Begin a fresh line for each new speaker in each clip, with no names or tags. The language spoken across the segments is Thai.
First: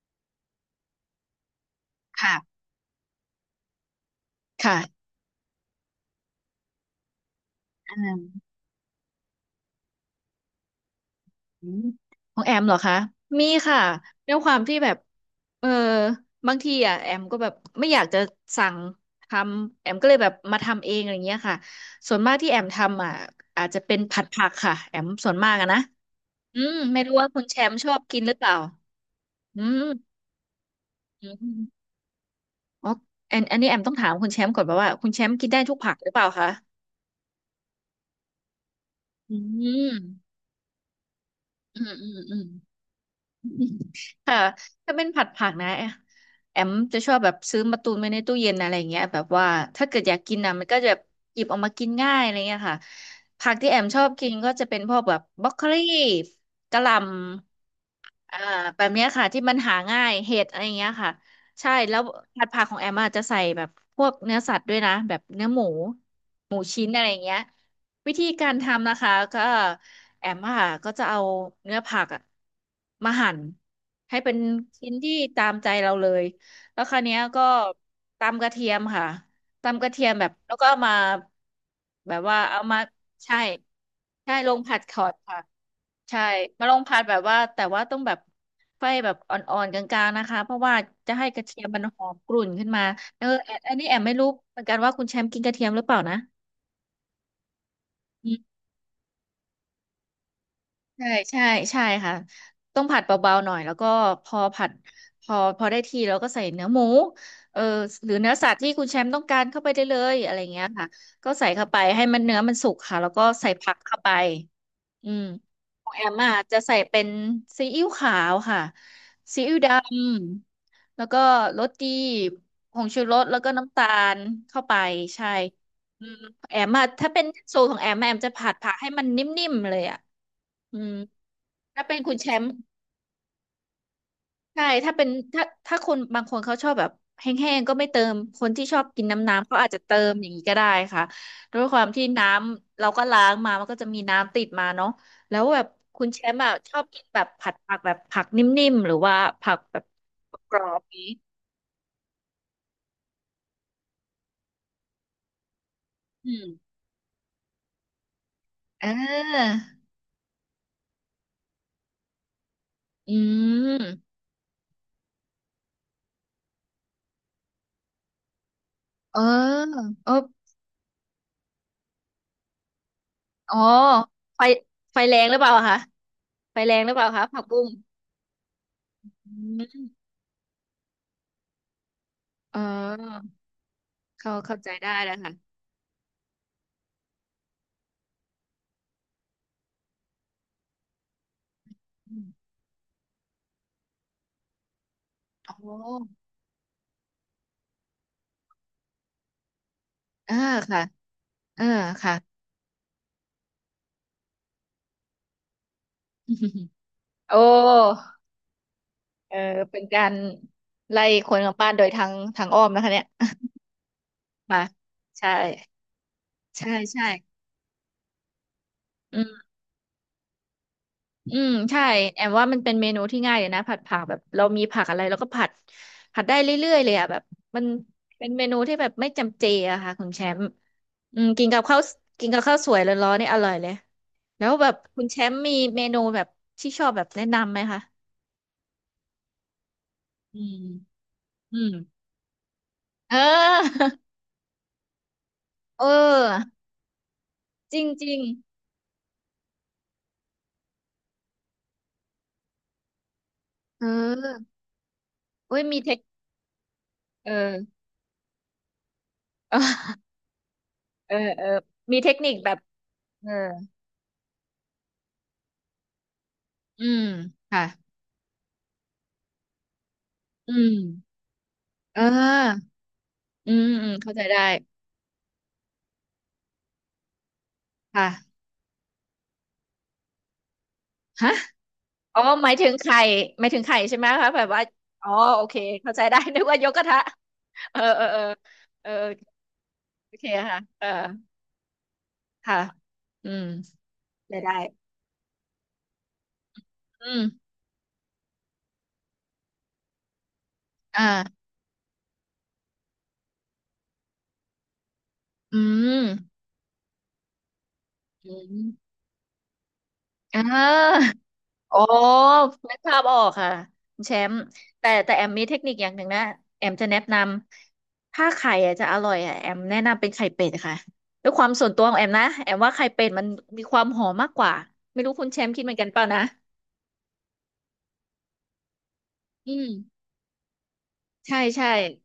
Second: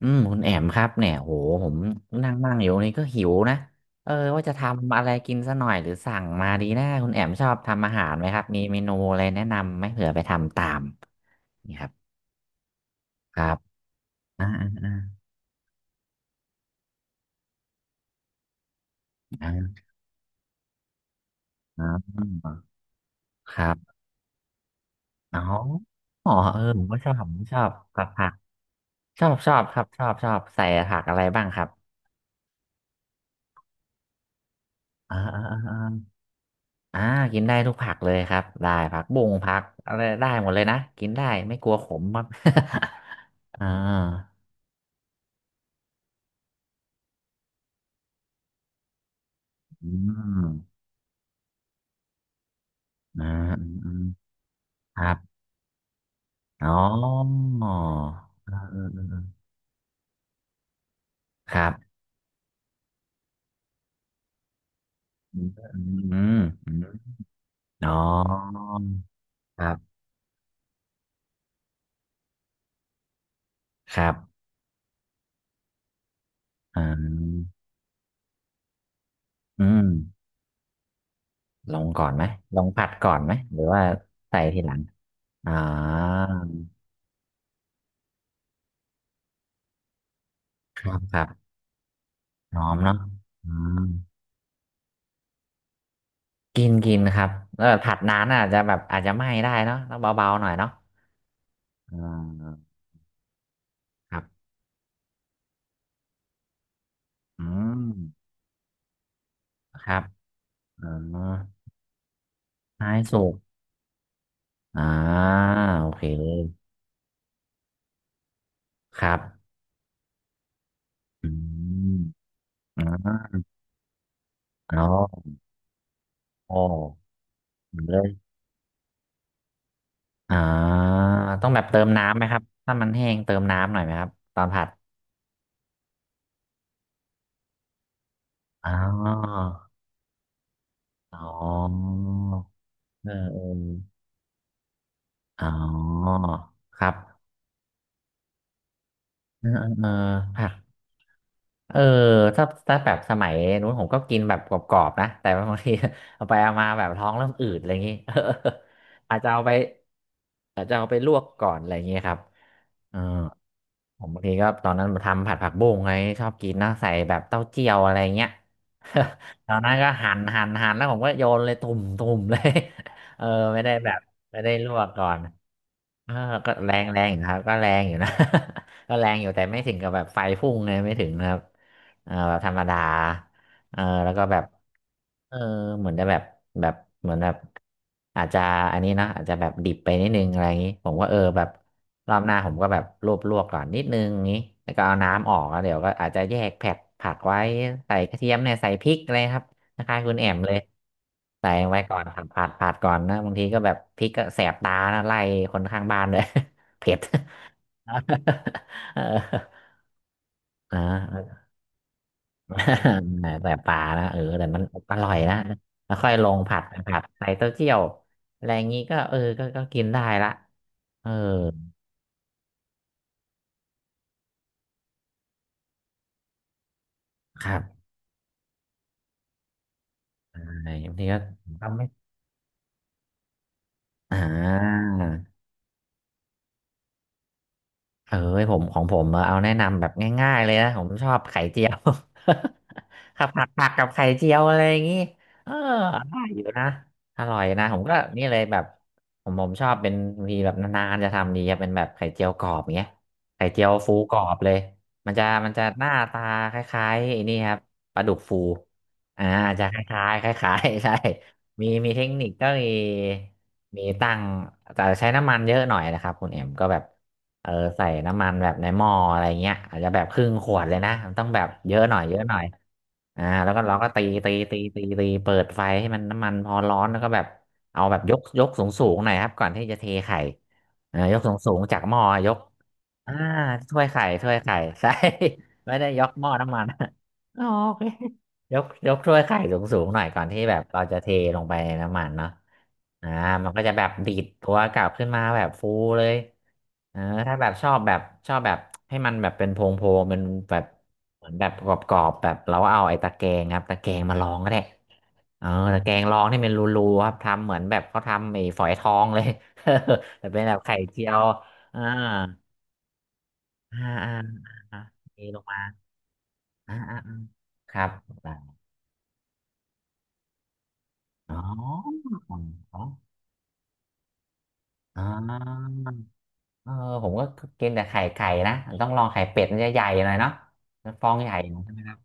อืมคุณแอมครับเนี่ยโหผมนั่ง
ค่ะ
นั่งอยู่นี่ก็หิวนะเออว่าจะ
ค่ะ
ทำอะไรกินซะหน่อยหรือสั่งมาดีนะคุณแอมชอบทำอาหา
อื
รไหมครับมีเมนูอะไรแนะนำไหมเผื่อไปทำตาม
อื
นี่
ม
ครับ
ของแอมเหรอคะ
ครั
มี
บ
ค่ะด้วย
อ่า
ความ
อ่า
ที่แบ
อ่า
บเออบางทีอ่ะแอมก็แบบไม่อยากจะสั่งทำ
อ่า
แอมก็เลยแบบมาทำเองอะไรเงี้ยค่ะ
อ่า
ส่วนมากที่แอมทำอ่ะ
ค
อา
รั
จจะเป็
บ
นผัดผักค่ะแอมส่ว
อ๋
น
อ
มากอะนะ
อ๋อเอ
อื
อ
ม
ผมก็
ไม่
ชอบ
รู้
ผ
ว่า
ม
คุณ
ช
แช
อบ
มป์ชอบ
ผัก
กิน
ผั
ห
ก
รือเปล่า
ชอบชอ
อื
บครับ
ม
ชอบชอบใส่ผักอะไร
อื
บ้างครับ
มอ๋ออันนี้แอมต้องถามคุณแชมป์ก่อน่าว่าคุณ
อ่า
แชมป์
อ่า
กินได้ทุ
อ่า
กผักหรือเปล่าคะ
อ่ากินได้ทุกผักเลยครับได้ผักบุ้ง
อื
ผักอะไร
ม
ได้หมดเลยนะกินได้ไม่กลัว
อื
ข
ม
ม
อื
ค
ม
รับ
อืม
อ่า
ค่ะถ้าเป็นผัดผักนะแอมจะชอบแบบซื้อมาตุนไว้ในตู้เย็นอะไรเงี้ยแบบว่าถ้า
อื
เกิดอยากกินนะมันก็
ม
จะหยิบออกมากินง่ายอะไรเงี้ยค่ะ
อ่า
ผัก
อื
ที่แอ
ม
ม
อื
ช
ม
อบกินก็จะเป็นพ
ค
วก
รั
แบ
บ
บบรอกโคลี
อ๋อ
กะหล่ำ อ่า
เออเอ
แบ
อ
บ
เอ
เนี้
อ
ย
เออ
ค่ะที่มันหาง่ายเห็ดอะไรอย่างเงี้ยค่ะ
ครั
ใช่แล้
บ
วผัดผักของแอมอาจจะใส่แบบพวกเนื้อสัตว์ด้วยนะแบบ
อื
เนื้
ม
อหมู
อืม
หมู
อืม
ชิ้นอะไรอย่างเงี้ย
อ๋อ
วิธีการทำนะคะก็
ครับ
แอมอะค่ะก็จะเอาเนื้อผักอะมาหั่น
ครั
ให้เป็น
บ
ชิ้นที่ตามใจเราเลย
อ่
แล้วคราวเนี้ยก็
า
ตำกระเทียมค่ะ
อื
ตำก
ม
ระเทียมแบบแล้วก็เอามา
ลงก่อน
แบ
ไห
บ
ม
ว่า
ล
เอา
ง
มา
ผัดก่อนไหม
ใช่
หรือว่า
ใช่
ใส่
ลง
ทีหลั
ผั
ง
ดขอดค่ะ
อ่า
ใช่มาลงผัดแบบว่าแต่ว่าต้องแบบไฟแบบอ่อนๆกลางๆนะคะเพราะว่า
ครับ
จะ
ครั
ให้กระ
บ
เทียมมันหอมกรุ่น
ห
ขึ้
อ
น
ม
มา
เนาะ
เออ
อื
อันอัน
ม
นี้แอมไม่รู้เหมือนกันว่าคุณแชมป์กินกระเทียมหรือเปล่านะ
กินกินครับแล้วแบบผัดนานอาจจะแบบอาจจะไหม้ได้เนาะต้องเบาๆหน่อยเนาะ
ใช่ใช่ใช่
อ่
ค่ะ
า
ต้องผัดเบาๆหน่อยแล้วก็
ครับ
พอผัดพอพอได้ที่แล้วก็ใส่เนื้อหมู
อื
เออ
ม
หรือเนื้อสัตว์ที่คุณแชมป์ต้องการเข้าไปได้
ครั
เล
บ
ยอะไรเงี้ย
อ๋อ
ค่ะก็ใส่เข้าไปให้มันเนื้อมันสุก
ท้า
ค่ะ
ย
แล้ว
สุ
ก็
ก
ใส่ผักเข้าไป
อ่า
อืม ข
โอ
องแอ
เค
มอ่ะจะใส่เป็นซีอิ๊วขาวค่ะ
ครั
ซี
บ
อิ๊วดำแล้วก็
อื
รสดี
ม
ผ
อ่
งชูรสแล้
า
วก็น้ำตาลเข้าไป
อ๋อ
ใช่ อืม
โอ้
แอมอ่ะถ้าเป็นสูตรของแอ
เล
มอะ
ย
แอมจะผัดผักให้มันนิ่มๆเลยอ่ะ
อ่
อื
า
ม
ต้องแบบเติ
ถ้า
ม
เป็นคุ
น้ำ
ณ
ไหม
แช
ครับ
มป์
ถ้ามันแห้งเติมน้ำหน่อยไหมครับตอนผั
ใช่
ด
ถ้าเป็นถ้าคนบางคนเขาชอบแบบแห้งๆก็ไม่เติม คนที่
อ๋
ชอบกิน
อ
น้ำๆ เขาอาจจะเติมอย่างนี้ก็ได้ค่ะ
อ๋อ
ด้วยความที่น้ำเราก็
เอ
ล้า
อ
ง
เอ
มา
อ
มันก็จะมีน้ำติดมาเนาะแล้
อ๋
ว
อ
แบบคุณแชมป์อะชอ
ค
บ
รับ
กินแบบผัดผักแบบผักนิ่มๆหรือว่า
เออ
ผัก
เออ
แบ
เอ
บ
อผัก
กรอบๆนี้
เออถ้าถ้าแบบสมัยนู้นผมก็กินแบบกรอบๆนะแต่บางที เอา
อื
ไป
ม
เอามาแบบท้องเริ่มอืดอะไรอย่างงี้ เออ
เ
อาจจะเอาไป
ออ
อาจจะเอาไปลวกก่อนอะไรอย่างงี้ครับเออ
อื
ผม
ม
บางทีก็ตอนนั้นทำผัดผักบุ้งไงชอบกินนะใส่แบบเต้าเจี้ยวอะไรเงี้ย
เออ
ตอนนั้นก็
เอ
หั่
อ
นหั่นหั่นแล้วผมก็โยนเลยตุ่มตุ่มเลย เออ
อ๋อ
ไม่ได้แบบไม่
ไฟ
ได้ลวก
ไฟ
ก่อ
แร
น
งหรือเปล่าคะ
เออก็
ไฟ
แร
แรง
ง
หรือ
แร
เปล่า
งอยู่
คะ
นะครั
ผั
บ
ก
ก็
บุ้
แร
ง
งอยู่นะ ก็แรงอยู่
อื
แต่ไม่ถึงกับ
ม
แบบไฟพุ่งเลยไม่ถึงนะครับเออแบบธร
เ
รมดา
ออ
เออแล้วก็
เขา
แบบ
เข้าใจได้แล้ว
เอ
ค่ะ
อเหมือนจะแบบแบบเหมือนแบบอาจจะอันนี้นะอาจจะแบบดิบไปนิดนึงอะไรอย่างนี้ผมก็เออแบบร
อื
อบหน้าผ
ม
มก็แบบลวกลวกก่อนนิดนึงอย่างนี้แล้วก็เอาน้ำออก
อ๋อ
แล้วเดี๋ยวก็อาจจะแยกแผกผักไว้ใส่กระเทียมเนี่ยใส่พริกอะไรครับ คล้ายๆคุณแอ
อ่า
มเลย
ค่ะ
ใส่
อ่า
ไว้ก่อน
ค่ะ
ผัดผัดผัดก่อนนะบางทีก็แบบพริกก็แสบตานะไล่คนข้างบ้านด้วย เผ็ด
โอ้
เออ
เออเป็นการ
อ่า
ไล่คนกลับบ้านโดยทางอ้อมนะคะเนี่ย
แต่ปลานะเออแต่ มั
มา
นอร่อย
ใช่
นะแล้วค่อยลงผัด
ใช่
ผัด
ใช่
ใส่เต้าเจี้ยวอะไรอย่างงี้ก็เอ
อื
อ
ม
ก็ก็กินได้ละเออ
อืมใช่แอมว่ามันเป็นเมนูที่ง่ายเลยนะผัดผักแบบเรามีผักอะไรเราก็ผัดผัดได้เรื่อยๆเลยอะแบบ
ครั
มั
บ
นเป็นเมนูที่แบบไม่จำเจอะค่ะคุณแชมป์
ใช่บางทีก็
อืมกินกับ
ทำ
ข้าว
ไม่
กินกับข้าวสวยร้อนๆนี่อร่อยเลย
อ่า
แล้วแบบคุณแชมป์มีเมนูแบบที่ชอบแบบแนะนำไหมคะ
เอ้ยผมของผมเอาแนะนำแบบง่าย
อื
ๆเลย
ม
นะผมชอบไข่
อื
เจีย
ม
ว
เอ
ขับผัดผักกับไข่
อ
เจียวอะไรอย่างงี้เออ
เอ
อร่อยอยู่
อ
นะอร่อยนะผ
จ
ม
ริง
ก็
จริง
นี่เลยแบบผมชอบเป็นบางทีแบบนานๆจะทำดีครับเป็นแบบไข่เจียวกรอบอย่างเงี้ยไข่เจียว
เอ
ฟูกรอบเล
อ
ยมันจะมัน
เว้
จะ
ยมี
ห
เท
น้า
ค
ตาคล้ายๆไอ้
เอ
นี่ครับ
อ
ปลาดุกฟูอ่า
เออ
จะคล้าย ๆคล้ายๆ ใช่
เออเออ
มี
มี
เทค
เทค
นิ
นิ
ค
ค
ก็
แบบ
มี
เออ
มีตั้งแต่ใช้น้ำมันเยอะหน่อยนะครับคุณเอ็มก็แบบ
อืม
เออ
ค่ะ
ใส่น้ำมันแบบในหม้ออะไรเงี้ยอาจจะแบบครึ่งข
อื
วดเล
ม
ยนะมันต้องแบบเยอะหน่
เ
อยเยอะหน่อย
ออ
อ่าแล้
อื
วก็
ม
เราก็
อืม
ตี
เข้าใจ
ตี
ได้
ตีตีตีเปิดไฟให้มันน้ำมันพอร้อนแล้วก็แบบเอาแบบยก
ค่ะ
ยกสูงสูงหน่อยครับก่อนที่จะเทไข่อ่ายกสู
ฮะ
งสูงจากหม้อ
อ๋อ
ยก
หมายถึงไข่
อ่า
หมายถึงไข่
ถ้วย
ใช่
ไข่
ไหม
ถ้
คะ
วย
แบบ
ไข่
ว่า
ใช่
อ๋อโอเค
ไม่ได้
เข้าใจ
ยก
ได้
หม้อ
นึก
น้ำ
ว่า
มัน
ยกกระทะ
อ๋อโอ
เออ
เค
เออเออ
ยก
เอ
ย
อ
กถ้วยไข่สูงสูงหน่อย
โอ
ก่อ
เค
นที่แบ
ค่ะ
บเรา
เออ
จะเทลงไปในน้ำมันเนาะ
ค่ะ
อ่า
อืม
มันก็จะแบบดีด
ได้
ตั
ได้
วกลับขึ้นมาแบบฟูเลย เออ
อื
ถ้าแบ
ม
บชอบแบบชอบแบบให้มันแบบเป็นโพงโพงเป็นแบบ
อ
เหมือนแบ
่า
บกรอบๆแบบเราก็เอาไอ้ตะแกรงครับตะแกรงมาลองก็ได้เออ
อื
ตะแกรงลองนี่
ม
เป็นรูๆครับทำเหมือนแบบเขา
อื
ทำไอ้
ม
ฝอยทองเลย แต่
อ่
เป็นแบบไข่เจี
า
ยว
โอ้
อ่า
นึกภาพออกค่ะ
อ่า
คุณ
อ่า
แชมป์
อ่า
แต่แอ
มี
ม
ล
มี
ง
เท
มา
คนิคอย่างหนึ่งนะแอม
อ่า
จะ
อ่า
แนะ
อ่า
น
ครับ
ำถ้าไข่อะจะอร่อยอะแอมแนะนำเป็นไข่เป็ดค่ะด้ว
อ๋
ย
อ
ความส่วนตัวของแอมนะแอมว่า
อ๋อ
ไข่เป็ดมันมีความหอมมากกว่า
อ๋
ไม่รู้คุณแชมป์คิด
อ
เหมือนกันเปล่านะ
เออผมก็กินแต่ไข่ไก่นะต้องลองไข่เป็ด
อื
มันจะ
ม
ใหญ่หน่อยเนาะมันฟองใหญ่
ใช่
หน่อย
ใช่
ใช่ไหมครับ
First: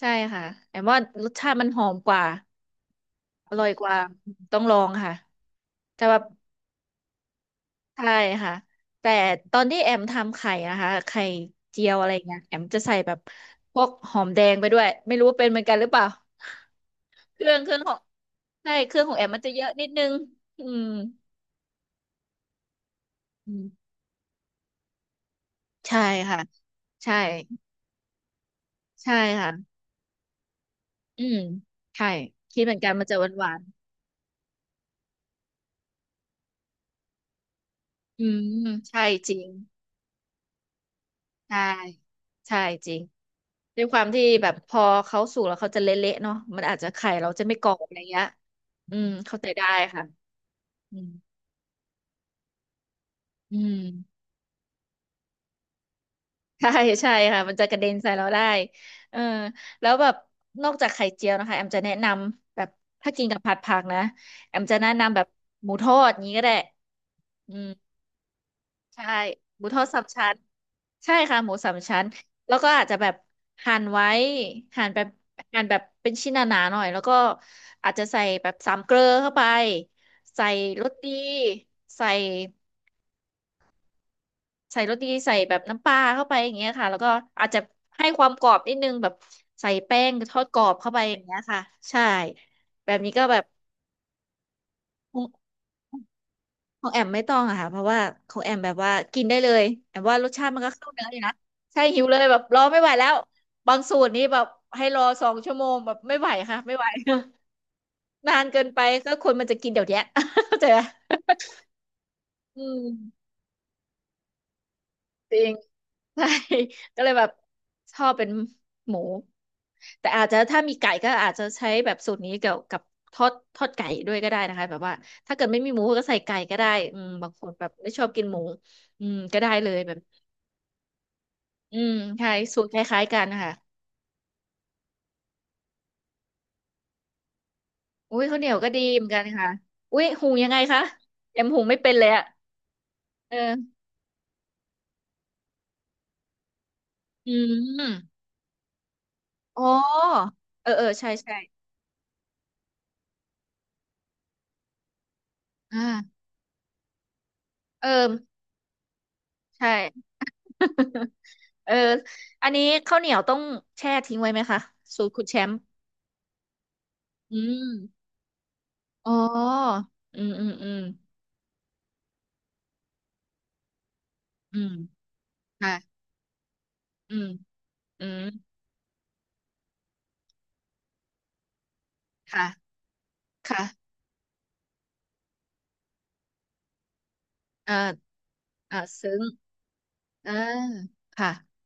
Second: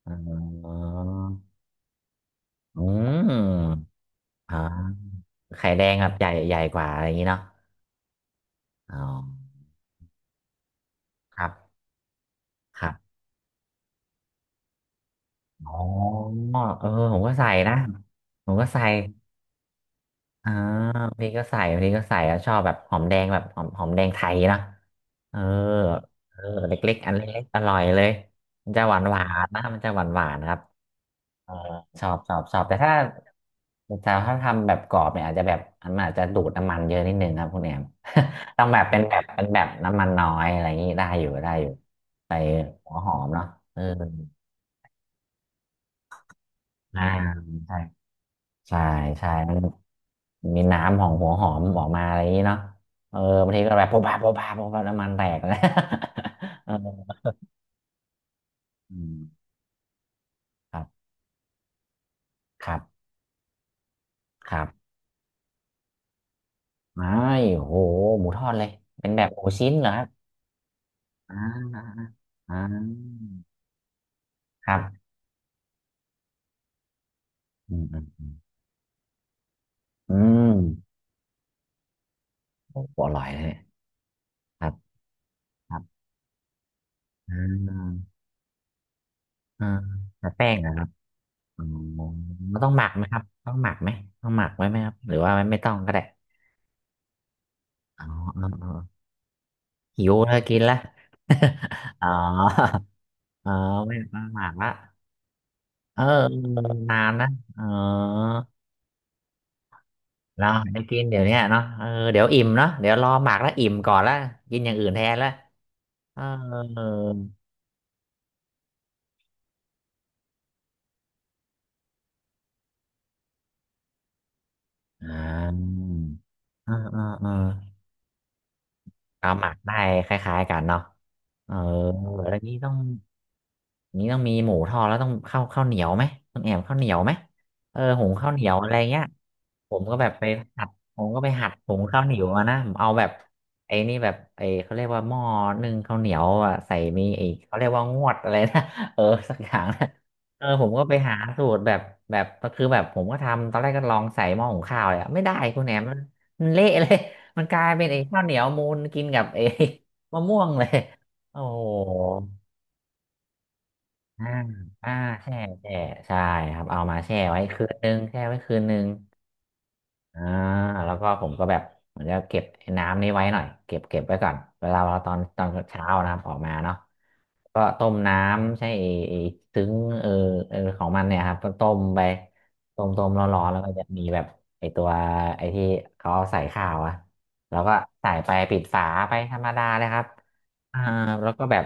ใช่
อ๋อ
ค่ะแอมว่ารสชาติมันหอมกว่า
อื
อร่อย
ม
กว่า
อ่
ต้องลอง
า
ค่ะ
ไข่แดง
แต่
ครับ
แบ
ให
บ
ญ่ใหญ่กว่าอะไรอย่างนี้เนาะ
ใช่ค่ะ
อ๋อ
แต่ตอนที่แอมทำไข่นะคะไข่
ครับ
เจียวอะไรเงี้ยแอมจะ
ครั
ใส่แบ
บ
บพวกหอมแดงไปด้วยไม่รู้ว่าเป็นเหมือนกัน
อ๋
หรือเปล่า
อเออผมก็
เค
ใส่
รื่องเค
นะ
รื่องของ
ผมก็
ใช่
ใส่
เครื่องของแอมมันจะเยอะนิดนึง
อ่า
อืม
บางทีก็ใส่บางทีก็ใส่แล้วชอบแบบหอมแดงแบบ
อื
หอ
ม
มหอมแดงไทยนะเออ
ใช่
เอ
ค่ะ
อเล็กๆอัน
ใช่
เล็กๆอร่อยเลยมันจะหวาน
ใช่
หวาน
ค่ะ
นะมันจะหวานหวานครับ
อืม
เออช
ใช่
อบชอบชอ
คิ
บ
ดเห
แต่
มือนกั
ถ้า
นมันจะหวานหวาน
แต่ถ้าทำแบบกรอบเนี่ยอาจจะแบบมันอาจจะดูดน้ำมันเยอะนิดนึงนะับคุณแอม
อืม
ต้องแบบเป็น
ใช่จริง
แบบน้ำมันน้อยอะไรอย่างนี้ได้อยู่ได้
ใช่
อยู่ไป
ใช่จ
หัว
ริง
หอมเนาะเออ
ด้วยความที่แบบพอเขาสุกแล้วเขาจะเละๆเนาะมันอาจจะ
อ่า
ไข่เราจะไม่กรอ
ใช่
บอะไรเงี้ย
ใช่
อืม
ใช่
เข้าใจได้ค่ะ
มันมี
อื
น้ำข
ม
องหัวหอมออกมาอะไรอย่างนี้เนาะเออบาง
อื
ทีก็
ม
แบบโป๊ะปะน้ำมันแตกนะ
ใช่
เออ
ใช่ค่ะมันจะกระเด็นใส่เราได้
อื
เออ
ม
แล้วแบบนอ
ค
ก
รั
จาก
บ
ไข่เจียวนะคะแอมจะแนะนำแบ
ค
บ
รับ
ถ้ากินกับผัดผักนะ
ค
แอ
รั
ม
บ
จะแนะนำแบบหมูทอดอย่างนี้ก็ได้
อ้าย
อื
โอ้
ม
โหหมูทอดเลย
ใช่
เป็นแบบหมู
หมู
ชิ้น
ทอ
เหร
ด
อค
สา
รั
ม
บ
ชั้นใช่
อ่
ค่ะหมูสามชั้
า
น
อ่
แล้วก็อาจจะแบบ
า
หั่นไว้
ครั
หั่นแบ
บ
บหั่นแบบเป็นชิ้นหนาๆหน่อยแล้วก็
อืม
อาจ
อื
จะ
ม
ใส่
อืม
แบบสามเกลอเข้าไป
อื
ใส่
ม
รสดีใส่
โอ้โหอร่อยเลยครับ
ใส่รสดีใส่แบบ
ครั
น้ำปลา
บ
เข้าไปอย่างเงี้ยค่ะแล้วก็
อ่
อาจจะ
า
ให้ความกรอบนิดนึงแบบ
อ่า
ใส่แป้ง
แต่
ทอด
แป้ง
กรอ
นะ
บ
ครับ
เข้าไปอย่างเงี้ยค่ะ
อ๋อ
ใช่
มันต้องหมั
แบ
ก
บ
ไหม
นี้
ครั
ก็
บ
แบบ
ต้องหมักไหมต้องหมักไว้ไหมครับหรื
ข
อ
อง
ว่าไม่มต้องก็ได้
ของแอมไม่ต้องอะค่ะเพราะว่า
อ๋อ
ขอ
อ๋
ง
อ
แอม
อ๋อ
แบบว่ากินได้เลยแอม
หิว
ว่ารส
แล้ว
ชาติ
กิ
มั
น
นก็
ละ
เข้าเนื้ออยู่นะใช่ หิ
อ๋
ว
อ
เลยแบบรอไม่ไหวแล้ว
เออ
บางสู
ไม่
ตร
ต้อ
นี่
งห
แบ
มั
บ
กละ
ให้รอ2 ชั่วโมงแบบ
เออ
ไม่ไหวค่ะไม่ไหว
นานนะเออ
นานเกินไปก็คนมันจะกินเดี๋ยวเนี้ย
เรา
เข้าใจไหม
ได้กินเดี๋ยวเนี้ยเนาะเออเดี๋ยวอิ่ม
อื
เนาะเดี๋ยวรอ
ม
หมักแล้วอิ่มก่อนแล้วกินอย่างอื่นแทนแล้ว
จริง
เออ
ใช่ ก็เลยแบบชอบเป็นหมูแต่อาจจะถ้ามีไก่ก็อาจจะใช้แบบสูตรนี้เกี่ยวกับทอดไก่ด้วยก็ได้นะคะแบบว่า
อ่
ถ้าเกิดไม่มีห
า
มูก็ใส่ไก่ก็ได้
อ่า
อื
อ่า
มบา
อ่า
งคนแบบไม่ชอบกินหมูอืม
เอา
ก็
หมั
ได้
ก
เล
ได้
ยแบบ
คล้ายๆกันเนาะเออ
อืมใช่
แล้วนี้
สูต
ต้อ
ร
ง
คล้ายๆกันนะคะ
นี้ต้องมีหมูทอดแล้วต้องเข้าวข้าวเหนียวไหมต้องแอบข้าวเหนียวไหมเออหุง
อุ้ย
ข้าว
ข้า
เห
วเห
นี
นี
ย
ย
ว
ว
อะ
ก็
ไร
ดี
เงี้
เห
ย
มือนกันค่ะ
ผมก็
อุ้
แบ
ย
บไป
หุงยังไง
หัด
คะ
ผมก็ไป
แอ
หั
ม
ด
หุง
หุ
ไม่
ง
เป็น
ข้า
เล
วเห
ย
นีย
อะ
วมานะผมเอาแบบไอ้
เออ
นี่แบบไอ้เขาเรียกว่าหม้อนึ่งข้าวเหนียวอ่ะใส่มีไอ้
อื
เขาเรียก
ม
ว่างวดอะไรนะ เออสักอย่า
อ๋
ง
อ
นะเออผ
เอ
ม
อ
ก็
เออ
ไป
ใช่
หา
ใช่
สูตรแบบแบบก็คือแบบผมก็ทำตอนแรกก็ลองใส่หม้อหุงข้าวเลยอะไม่ได้คุณแหนมมัน
อ่า
มันเละเลย มันกลายเป็
เอ
นไอ้
อ
ข้าวเหนียวมูนกินกับไอ้
ใช่
มะม่วงเลย โอ้โ
เออ
ห
อันนี้ข้าวเหนียวต้องแช่ทิ้ง
อ่า
ไว้ไหมคะ
อ่า
สูตรคุณ
แช่
แชมป์
แช่ใช่ครับเอามาแช่
อื
ไว้คื
ม
นนึงแช่ไว้คืนนึง
อ๋ออื
อ่า
มอืมอืม
แล้วก็ผมก็แบบเหมือนจะเก็บไอ้น้ำนี้ไว้หน่อยเก็บไว้ก่อน
อื
เว
ม
ลาเราตอนตอน
ค่ะ
เช้านะครับออกมาเนาะ
อืม
ก็ต้ม
อื
น้
ม
ำใช่ไอ้ซึ้งเออเออของมันเนี่ยครับก็ต้มไป
ค่ะ
ต้มร้อนๆแล้ว
ค่ะ
ก็จะมีแบบไอ้ตัวไอ้ที่เขาเอาใส่ข้าวอะแล้ว
เอ
ก็
อ
ใส่ไปปิด
เออ
ฝา
ซึ้
ไป
ง
ธรรมดาเลยครับ
เออ
อ่าแล้
ค่ะ
วก็แบบ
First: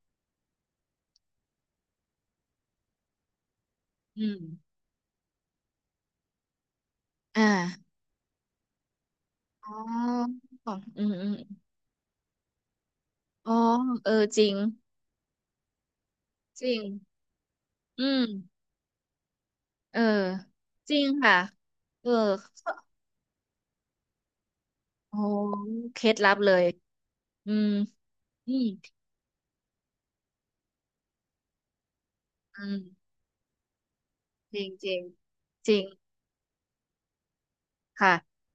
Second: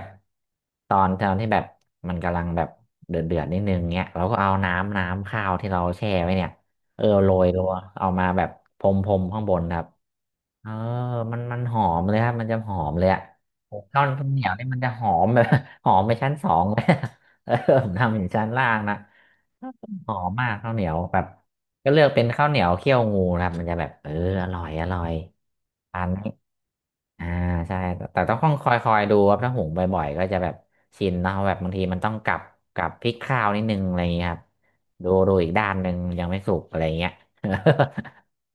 ตอนตอนที่แบบมันกำลังแบบเดือดนิดนึงเงี้ยเรา
อื
ก็
ม
เอาน้ำน้ำข้าวที่เราแช่ไว้เนี่ย เออโร
อ
ยตัว
่า
เอามาแบบพรมข้างบน
อ๋
ครับ
อ
เออ
อืมอืม
มันมันหอมเลยครับมันจะหอมเลยอะ
อ๋อ
ข้าวข้า
เออ
วเห
จ
นี
ริ
ยว
ง
นี่มันจะหอมแบบ หอมไปชั้นสอ
จ
ง
ริ
เล
ง
ยอะเออผม
อื
ทำอยู่ชั้น
ม
ล่างนะ
เออ
หอมมากข้าวเหนีย
จ
ว
ริง
แบบ
ค่ะ
ก็เลื
เอ
อก
อ
เป็นข้าวเหนียวเคี่ยวงูนะครับมันจะแบบเอออร่อย
โอ้เค
ทา
ล็
น
ดลับเลย
อ่า
อืม
ใช่แต่ต้อง
อื
ค
ม
อยคอยดูครับถ้าหุงบ่อยๆก็จะแบบชินเนาะแบบบางทีมันต้องกลับ
อืม
กลับพลิกข้าวนิดนึงอะไรอย่างเงี้ยครับ
จริงจริง
ดูอีกด้า
จ
น
ริ
ห
ง
นึ่งยังไม่สุกอะไรอย่างเงี้ย
ค่ะ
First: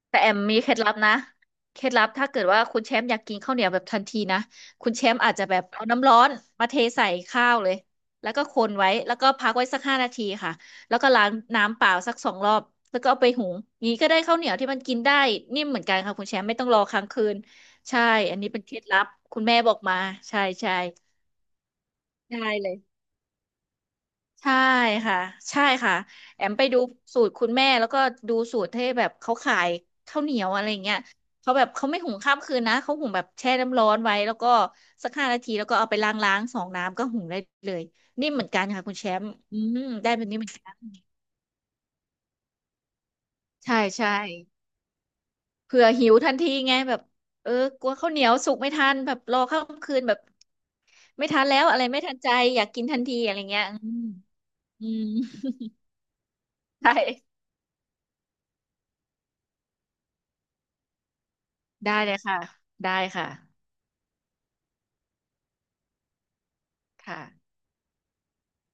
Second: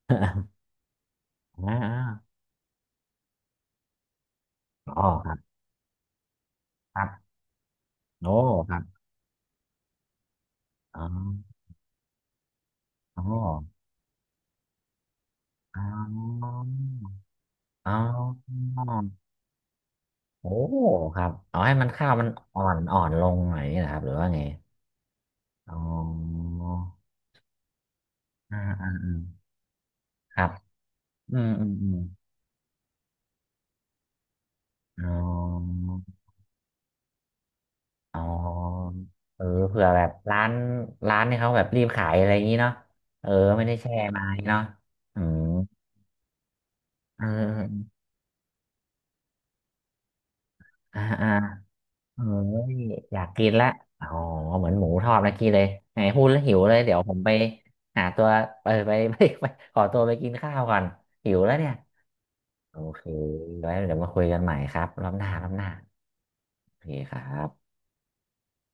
แต่แอมมีเคล็ดลับนะ
อ่า
เคล็ดลับถ้าเกิดว่าคุณแชมป์อยากกินข้าวเหนียวแบบทันทีนะคุณ
อ๋
แช
อ
มป์
ค
อา
รั
จจะ
บ
แบบเอาน้ำร้อนมาเท
ครั
ใส่
บ
ข้าวเลยแล้
โอ้
วก็ค
ค
น
รับ
ไว้แล้วก็พักไว้สักห้านาทีค่ะแล้ว
อ๋อ
ก็ล้างน้ำเปล่าสัก2 รอบแล้วก็เอา
อ๋อ
ไปหุงงี้ก็ได้ข้าวเหนียวที่มันกินได้นิ่มเห
อ๋
มือนกันค่ะคุณแชมป์
อ
ไม่ต้องรอค้างคืน
อ๋อ
ใช่อันนี้เป็นเคล็ดลับคุณแม่บอกมาใช่
โอ้
ใช่
ครับเอาให้มันข้าวมัน
ได้
อ่อ
เล
น
ย
อ่อนลงหน่อยนี่นะครับหรือว่าไง
ใช่ค่ะใช่
อ๋
ค่ะแอ
อ
มไปดูสูตรคุณแม่แล้วก็ดู
อ่า
สูตรที่
อ่า
แบ
อ่า
บเขาขายข้าวเหนี
ค
ย
รั
ว
บ
อะไรเงี้ย
อืม
เขาแบ
อื
บ
ม
เขา
อืม
ไม่หุงข้ามคืนนะเขาหุงแบบแช่น้ำร้อนไว้แล้วก็
อ๋
สักห้านาทีแล้วก็เอาไป
อ
ล้างสองน้ำก็หุงได้เลย
อ๋อ
นี่มเหมือนกันค่ะคุณแชมป์
เออ
อืม
เผื่อแบ
ได้
บ
แบบนี้
ร้า
เหมื
น
อนกัน
ร้านที่เขาแบบรีบขายอะไรอย่างนี้เนาะเออไม่ได้
ใช่
แช่
ใช่
มาเนาะอืม
เผื่อหิวทันทีไงแบบ
เ
เออกลัว
ออ
ข้าวเหนียวสุกไม่ทันแบบรอข้ามคืนแบบ
อ่า
ไม่
อ่า
ทันแล้วอะไรไม่ทัน
เออ
ใจอยากกินทันที
อยาก
อะไร
กิน
เงี้ย
ละ
อืม
อ๋อเหมือนห
อื
มู
ม
ทอดเมื่อกี้เลยไหนพูดแล้วหิวเลย
ใ
เดี๋ยวผมไป
ช่
หาตัวเออไป ไปขอตัวไปกินข้าวก่อนหิวแล้วเนี่ย
ได้เลยค่ะ
โอ
ได้
เค
ค่ะ
ไว้เดี๋ยวมาคุยกันใหม่ครับรอบหน้าโอเคค
ค่ะ
รับ